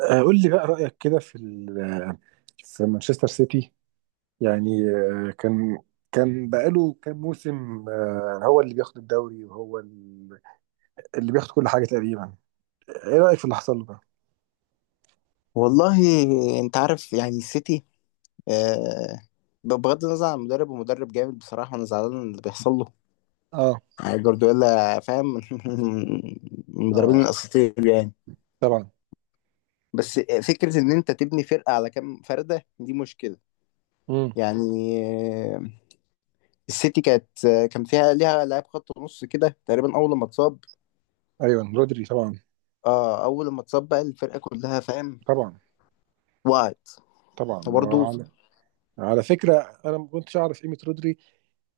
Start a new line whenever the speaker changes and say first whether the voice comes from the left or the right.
right: قول لي بقى رأيك كده في في مانشستر سيتي يعني كان بقاله كام موسم هو اللي بياخد الدوري، وهو اللي بياخد كل حاجة تقريبا. ايه رأيك في اللي حصل له ده؟
left: والله، انت عارف يعني السيتي. آه بغض النظر عن المدرب، ومدرب جامد بصراحة. انا زعلان من اللي بيحصل له.
right: اه.
left: يعني جوارديولا فاهم من
right: اه،
left: المدربين الاساطير يعني.
right: طبعا.
left: بس فكرة ان انت تبني فرقة على كام فردة دي مشكلة.
right: امم.
left: يعني آه، السيتي كان فيها ليها لاعب خط نص كده تقريبا. اول ما اتصاب
right: ايوه، رودري طبعا.
left: اه اول ما اتصاب بقى الفرقة كلها فاهم،
right: طبعا.
left: وقعت.
right: طبعا. ما هو
left: وبرضه
right: على فكرة، انا ما كنتش اعرف قيمة رودري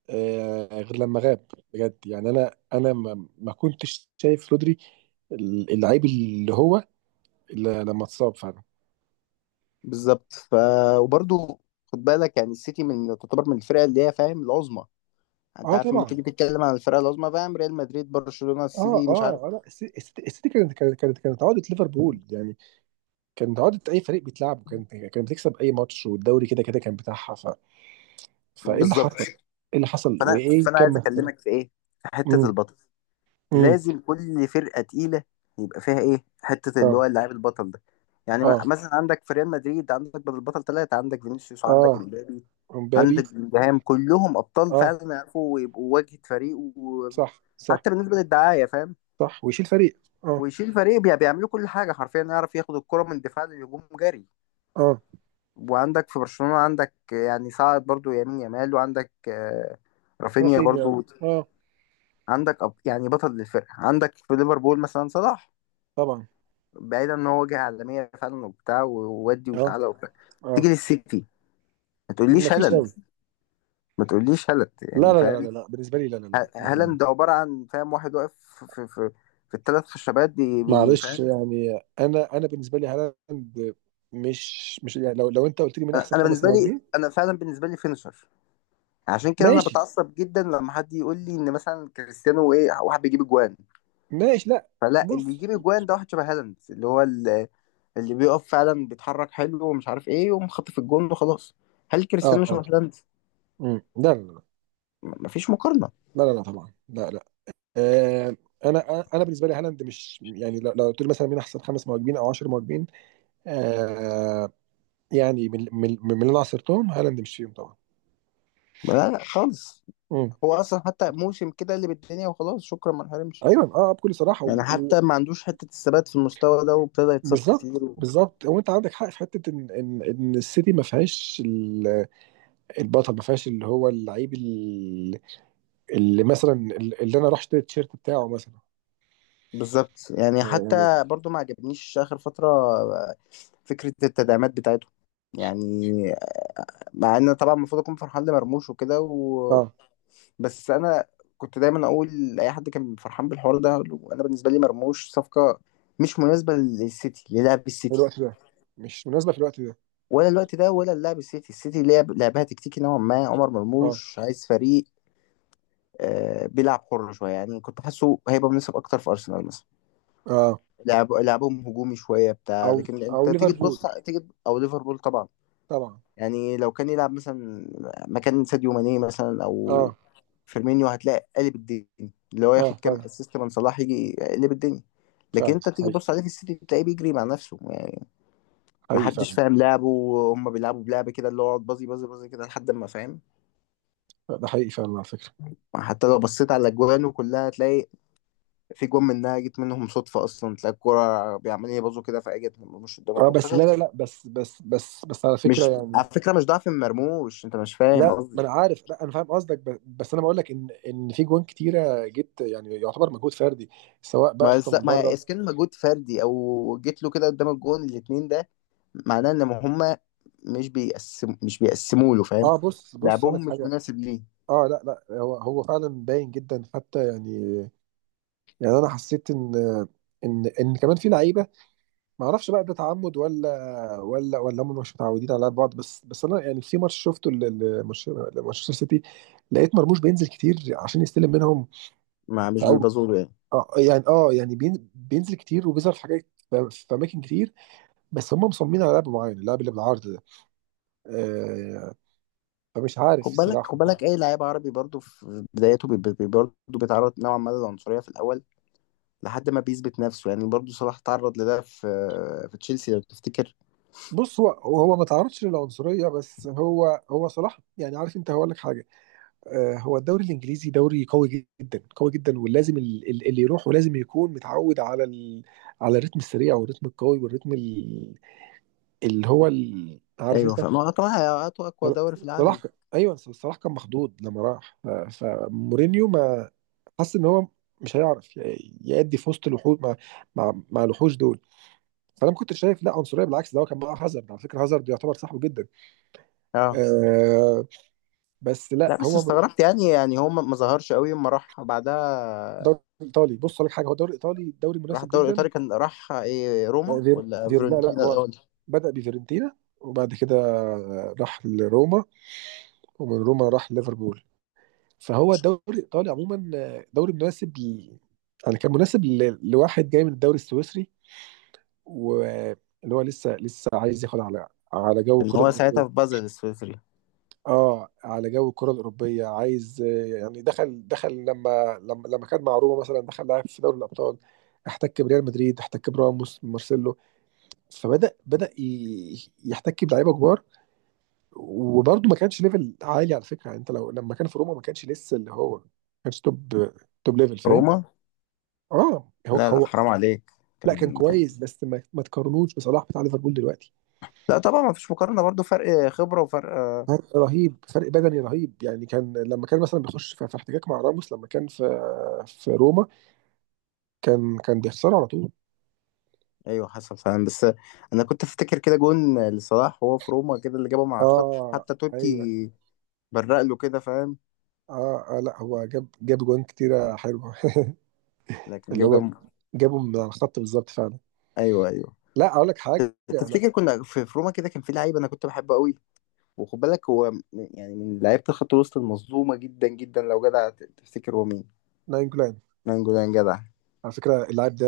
right: غير لما غاب. بجد يعني انا ما كنتش شايف رودري اللعيب اللي هو، إلا لما اتصاب فعلا.
left: بالظبط. وبرضه خد بالك، يعني السيتي من تعتبر من الفرق اللي هي فاهم العظمى. انت
right: اه،
left: عارف لما
right: طبعا.
left: تيجي تتكلم عن الفرق العظمى فاهم، ريال مدريد، برشلونة،
right: اه.
left: السيتي،
right: اه.
left: مش عارف.
right: لا، السيتي كانت عقده ليفربول يعني. كانت عقده اي فريق بيتلعبه، كانت بتكسب اي ماتش، والدوري كده كان بتاعها. فايه اللي
left: بالظبط.
right: حصل؟ ايه اللي حصل
left: فانا
right: وايه
left: فانا
right: كم.
left: عايز اكلمك في ايه، في حتة
right: امم.
left: البطل.
right: امم.
left: لازم كل فرقة تقيلة يبقى فيها ايه، حتة اللي هو
right: اه.
left: اللاعب البطل ده. يعني
right: اه.
left: مثلا عندك في ريال مدريد، عندك بدل البطل ثلاثة. عندك فينيسيوس، وعندك
right: اه،
left: امبابي،
right: امبابي.
left: عندك بلينجهام. كلهم ابطال
right: اه.
left: فعلا، يعرفوا يبقوا واجهة فريق،
right: صح صح.
left: وحتى بالنسبة للدعاية فاهم.
right: صح، ويشيل فريق، اه.
left: ويشيل فريق. بيعملوا كل حاجه حرفيا، يعرف ياخد الكره من دفاع للهجوم جري.
right: اه،
left: وعندك في برشلونه عندك يعني صاعد برضو يمين، يامال، وعندك رافينيا
right: رافينيا، اه.
left: برضو. عندك يعني بطل للفرقه. عندك في ليفربول مثلا صلاح،
right: طبعا.
left: بعيدا ان هو جه عالميه فعلا وبتاع وودي
right: اه.
left: وتعالى وبتاع.
right: اه.
left: تيجي للسيتي، ما تقوليش
right: مفيش
left: هالاند.
right: قوي.
left: ما تقوليش هالاند
right: لا
left: يعني
right: لا لا لا
left: فاهم.
right: لا، بالنسبه لي لا لا
left: ه-
right: لا لا.
left: هالاند عباره عن فاهم واحد واقف في في الثلاث خشبات.
right: معلش
left: فاهم.
right: يعني انا بالنسبه لي هالاند مش يعني، لو انت قلت لي مين
left: انا
right: احسن
left: أنا
right: خمس
left: بالنسبه لي،
right: مهاجمين.
left: انا فعلا بالنسبه لي فينشر. عشان كده انا
right: ماشي.
left: بتعصب جدا لما حد يقول لي ان مثلا كريستيانو، ايه، واحد بيجيب اجوان.
right: ماشي، لا.
left: فلا، اللي
right: بص.
left: يجيب اجوان ده واحد شبه هالاند، اللي هو ال- اللي بيقف فعلا بيتحرك حلو ومش عارف ايه، ويقوم خاطف في الجون وخلاص. هل
right: اه.
left: كريستيانو
right: اه.
left: شبه هالاند؟
right: مم. لا لا
left: مفيش مقارنة.
right: لا لا لا لا، طبعا لا لا. آه انا بالنسبه لي هالاند مش يعني، لو قلت لي مثلا مين احسن خمس مهاجمين او 10 مهاجمين. آه يعني من اللي انا عصرتهم، هالاند مش فيهم طبعا.
left: لا لا خالص.
right: مم.
left: هو اصلا حتى موسم كده اللي بالدنيا وخلاص شكرا ما انحرمش.
right: ايوه، اه، بكل صراحه
left: يعني حتى ما عندوش حتة الثبات في المستوى ده، وابتدى يتصاب كتير
right: بالظبط
left: و...
right: بالظبط، هو انت عندك حق في حته ان ان السيتي ما فيهاش البطل، ما فيهاش اللي هو اللعيب اللي مثلا، اللي انا اروح اشتري التيشيرت بتاعه مثلا.
left: بالظبط. يعني
right: يعني،
left: حتى برضو ما عجبنيش اخر فترة فكرة التدعيمات بتاعته. يعني مع ان أنا طبعا المفروض اكون فرحان لمرموش وكده و...
right: اه،
left: بس انا كنت دايما اقول لاي حد كان فرحان بالحوار ده، أقول له انا بالنسبه لي مرموش صفقه مش مناسبه للسيتي، للعب
right: في
left: السيتي.
right: الوقت ده. مش مناسبه في الوقت ده.
left: ولا الوقت ده ولا لعب السيتي. السيتي لعب لعبها تكتيكي نوعا ما، عمر
right: اه.
left: مرموش عايز فريق آه بيلعب حر شويه. يعني كنت حاسه هيبقى مناسب اكتر في ارسنال مثلا،
right: اه.
left: لعب لعبهم هجومي شويه بتاع.
right: او
left: لكن انت
right: او
left: تيجي
right: ليفربول
left: تبص، تيجي او ليفربول طبعا.
right: طبعا.
left: يعني لو كان يلعب مثلا مكان ساديو ماني مثلا او
right: اه.
left: فيرمينيو، هتلاقي قلب الدنيا. اللي هو
right: اه.
left: ياخد كام
right: فعلا.
left: اسيست من صلاح يجي يقلب الدنيا. لكن
right: فعلا
left: انت تيجي
right: حقيقي.
left: تبص عليه في السيتي تلاقيه بيجري مع نفسه يعني.
right: حقيقي فعلا.
left: محدش فاهم لعبه، وهم بيلعبوا بلعب كده اللي هو يقعد بازي بازي بازي كده لحد ما فاهم.
right: ده حقيقي فعلا، على فكره.
left: حتى لو بصيت على اجوانه كلها، تلاقي في جون منها جت منهم صدفه اصلا. تلاقي الكوره بيعملوا يبازوا كده، فاجت مش قدام
right: اه،
left: الجون
right: بس لا
left: فشاط.
right: لا لا، بس على فكره
left: مش
right: يعني.
left: على فكره، مش ضعف مرموش، انت مش فاهم
right: لا، ما
left: قصدي.
right: انا عارف، لا انا فاهم قصدك، بس انا بقول لك ان في جوان كتيره جت يعني، يعتبر مجهود فردي، سواء بقى شوطه من
left: ما
right: بره.
left: اذا كان مجهود فردي او جيت له كده قدام الجون الاثنين ده، معناه ان هم مش بيقسموا له فاهم.
right: اه، بص اقول لك
left: لعبهم مش
right: حاجه.
left: مناسب ليه.
right: اه، لا لا، هو فعلا باين جدا حتى يعني. يعني انا حسيت ان ان كمان في لعيبه، ما اعرفش بقى ده تعمد ولا هم مش متعودين على لعب بعض، بس انا يعني في ماتش شفته لمانشستر سيتي، لقيت مرموش بينزل كتير عشان يستلم منهم.
left: ما مش
right: او
left: بيبازوا له يعني.
right: يعني، اه يعني، بينزل كتير وبيظهر في حاجات، في اماكن كتير. بس هم مصممين على لعب معين، اللعب اللي بالعرض ده آه فمش عارف
left: خد بالك، خد
right: الصراحه.
left: بالك، اي لعيب عربي برضه في بدايته برضه بيتعرض نوعا ما للعنصريه في الاول لحد ما بيثبت نفسه يعني. برضه صلاح تعرض لده في تشيلسي لو تفتكر.
right: بص، هو ما تعرضش للعنصريه، بس هو صلاح يعني، عارف انت، هقول لك حاجه. هو الدوري الانجليزي دوري قوي جدا، قوي جدا، ولازم اللي يروحه لازم يكون متعود على على الريتم السريع والريتم القوي والريتم اللي هو عارف
left: ايوه
right: انت.
left: فاهم هو طبعا، هاتوا اقوى دوري في
right: صلاح.
left: العالم.
right: ايوه صلاح كان مخضوض لما راح، فمورينيو ما حس ان هو مش هيعرف يأدي في وسط الوحوش، مع مع الوحوش دول. فانا ما كنتش شايف لا عنصريه، بالعكس، ده هو كان معاه هازارد على فكره، هازارد يعتبر صاحبه جدا.
left: اه،
right: آه بس لا،
left: لا بس
right: هو
left: استغربت يعني. يعني هو ما ظهرش قوي اما راح بعدها.
right: دوري ايطالي، بص لك حاجه، هو الدوري الايطالي دوري
left: راح
right: مناسب
left: الدوري
right: جدا.
left: الإيطالي، كان راح إيه،
right: آه،
left: روما
right: غير
left: ولا
right: غير لا لا،
left: فيورنتينا
right: هو
left: الأول؟
right: بدا بفيرنتينا، وبعد كده راح لروما، ومن روما راح ليفربول. فهو الدوري الايطالي عموما دوري مناسب يعني كان مناسب لواحد جاي من الدوري السويسري، واللي هو لسه عايز ياخد على جو
left: كان هو
right: الكره.
left: ساعتها في بازل السويسري.
right: اه، على جو الكره الاوروبيه، عايز يعني دخل دخل لما كان مع روما مثلا، دخل لاعب في دوري الابطال، احتك بريال مدريد، احتك براموس، مارسيلو، فبدا يحتك بلعيبه كبار. وبرده ما كانش ليفل عالي على فكره، يعني انت لو لما كان في روما ما كانش لسه اللي هو، ما كانش توب، توب ليفل فاهم.
left: روما؟
right: اه، هو
left: لا لا
right: هو
left: حرام عليك،
right: لا كان
left: كان كان-
right: كويس، بس ما تقارنوش بصلاح بتاع ليفربول دلوقتي.
left: لا طبعا ما فيش مقارنة، برضو فرق خبرة وفرق.
right: فرق رهيب، فرق بدني رهيب يعني، كان لما كان مثلا بيخش في احتكاك مع راموس لما كان في في روما، كان بيخسره على طول.
left: ايوه حصل فعلا، بس انا كنت افتكر كده جون لصلاح وهو في روما كده اللي جابه مع الخط
right: اه.
left: حتى توتي،
right: ايوه،
left: برق له كده فاهم.
right: اه, لا هو جاب جوان كتيره حلوه.
left: لكن
right: اللي
left: جاب
right: هو
left: جنب.
right: جابه من على الخط بالظبط فعلا.
left: ايوه ايوه.
right: لا، اقول لك حاجه انا،
left: تفتكر كنا في روما كده، كان في لعيب انا كنت بحبه قوي. وخد بالك هو يعني من لعيبه الخط الوسط المظلومه جدا جدا لو جدع، تفتكر هو مين؟
right: ناين جولان،
left: مانجولان جدع.
right: على فكره اللاعب ده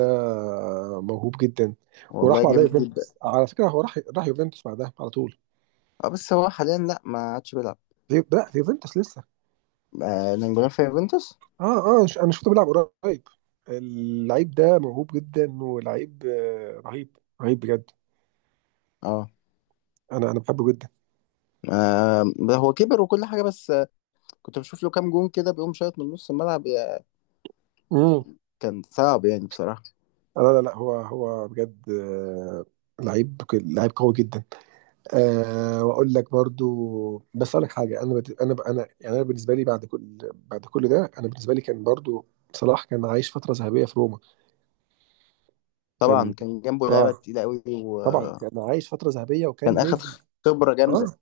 right: موهوب جدا، وراح
left: والله
right: بعدها
left: جامد
right: يوفنتوس.
left: جدا.
right: على فكره هو راح يوفنتوس بعدها على طول.
left: اه بس هو حاليا لا، ما عادش بيلعب.
right: لا، في يوفنتوس لسه.
left: آه نانجولان في يوفنتوس.
right: اه. اه. انا شفته بيلعب قريب. اللعيب ده موهوب جدا، ولعيب رهيب، رهيب بجد.
left: اه،
right: انا بحبه جدا.
left: آه، هو كبر وكل حاجة. بس كنت بشوف له كام جون كده بيقوم شايط من نص الملعب يا-
right: امم.
left: كان صعب يعني بصراحة.
right: لا لا لا، هو بجد لعيب لعيب قوي جدا. أه، واقول لك برضو، بس اقول لك حاجه، انا يعني انا بالنسبه لي، بعد كل ده، انا بالنسبه لي كان برضو صلاح كان عايش فتره ذهبيه في روما. كان.
left: طبعا كان جنبه لعيبة
right: اه.
left: تقيلة قوي،
right: طبعا
left: وكان
right: كان عايش فتره ذهبيه وكان
left: أخد
right: نجم.
left: خبرة
right: اه.
left: جامدة.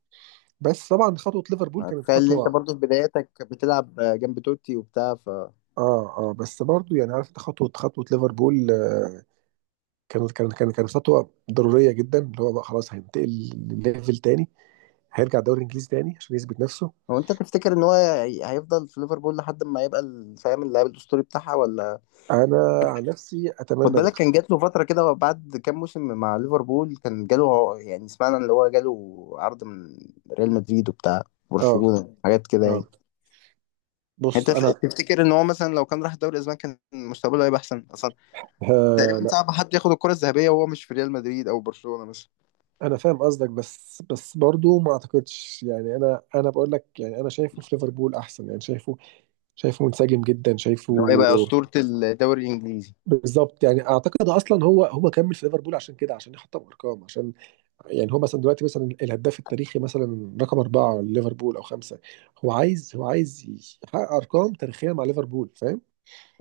right: بس طبعا خطوه ليفربول كانت
left: تخيل إن أنت
right: خطوه.
left: برضه في بداياتك بتلعب جنب توتي وبتاع.
right: اه. اه. بس برضو يعني، عارف انت، خطوه ليفربول كانت خطوه ضروريه جدا، اللي هو بقى خلاص هينتقل لليفل تاني، هيرجع الدوري الانجليزي تاني عشان يثبت نفسه.
left: هو أنت تفتكر إن هو هيفضل في ليفربول لحد ما يبقى ال- فاهم اللاعب الأسطوري بتاعها ولا؟
right: انا عن نفسي
left: خد
right: اتمنى ده.
left: بالك كان جات له فترة كده بعد كام موسم مع ليفربول، كان جاله يعني سمعنا اللي هو جاله عرض من ريال مدريد وبتاع
right: اه.
left: برشلونة حاجات كده
right: اه.
left: يعني.
right: بص
left: انت
right: انا.
left: تفتكر ان هو مثلا لو كان راح الدوري الاسباني كان مستقبله هيبقى احسن اصلا؟ تقريبا
right: لا،
left: صعب حد ياخد الكرة الذهبية وهو مش في ريال مدريد او برشلونة مثلا.
right: انا فاهم قصدك، بس برضو ما اعتقدش يعني، انا بقول لك، يعني انا شايفه في ليفربول احسن، يعني شايفه، شايفه منسجم جدا،
left: ان هو
right: شايفه.
left: يبقى اسطورة الدوري الانجليزي.
right: بالظبط، يعني اعتقد اصلا هو كمل في ليفربول عشان كده، عشان يحطم ارقام، عشان يعني هو مثلا دلوقتي مثلا الهداف التاريخي مثلا رقم أربعة ليفربول أو خمسة. هو عايز يحقق أرقام تاريخية مع ليفربول، فاهم،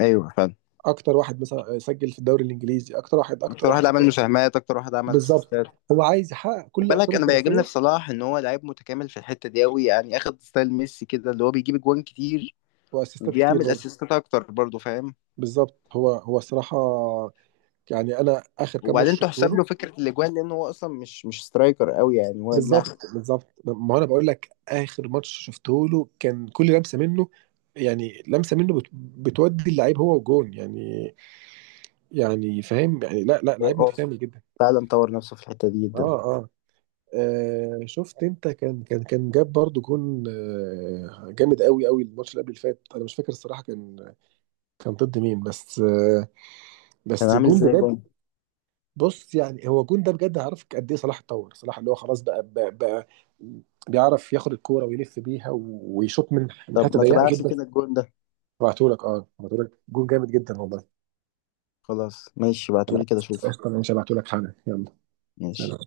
left: ايوه فعلا.
right: أكتر واحد مثلا سجل في الدوري الإنجليزي، أكتر واحد،
left: اكتر
right: أكتر واحد
left: واحد عمل
right: أكتر.
left: مساهمات، اكتر واحد عمل
right: بالظبط،
left: اسيستات.
right: هو عايز يحقق كل
left: خد
right: الأرقام
left: بالك انا بيعجبني
right: التاريخية.
left: في صلاح ان هو لعيب متكامل في الحتة دي قوي. يعني اخد ستايل ميسي كده، اللي هو بيجيب جوان كتير
right: وأسيستات كتير
left: وبيعمل
right: برضه.
left: اسيستات اكتر برضه فاهم.
right: بالظبط، هو الصراحة، يعني أنا آخر كام ماتش
left: وبعدين
right: شفته
left: تحسب
right: له.
left: له فكره الاجوان، لان هو اصلا مش سترايكر قوي، يعني هو جناح.
right: بالظبط بالظبط، ما أنا بقول لك، آخر ماتش شفته له كان كل لمسة منه، يعني لمسه منه بتودي اللعيب هو وجون، يعني يعني فاهم يعني، لا لا،
left: هو
right: لعيب
left: اه،
right: متكامل جدا.
left: فعلا طور نفسه في الحته دي جدا.
right: اه. اه. شفت انت، كان جاب برضو جون جامد قوي قوي، الماتش اللي قبل اللي فات انا مش فاكر الصراحه، كان كان ضد مين، بس
left: كان
right: بس
left: عامل
right: الجون ده
left: ازاي
right: بجد.
left: جون؟
right: بص يعني، هو الجون ده بجد، عارف قد ايه صلاح اتطور، صلاح اللي هو خلاص بقى بيعرف ياخد الكوره ويلف بيها ويشوط من
left: طب
right: حته
left: ما
right: ضيقه
left: تبعت لي
right: جدا.
left: كده الجون ده؟
right: هبعتهولك. اه، هبعتهولك جون جامد جدا والله.
left: خلاص ماشي،
right: خلاص،
left: بعتولي كده اشوفه.
right: قشطه، ماشي، هبعتهولك حالا، يلا.
left: ماشي.
right: سلام.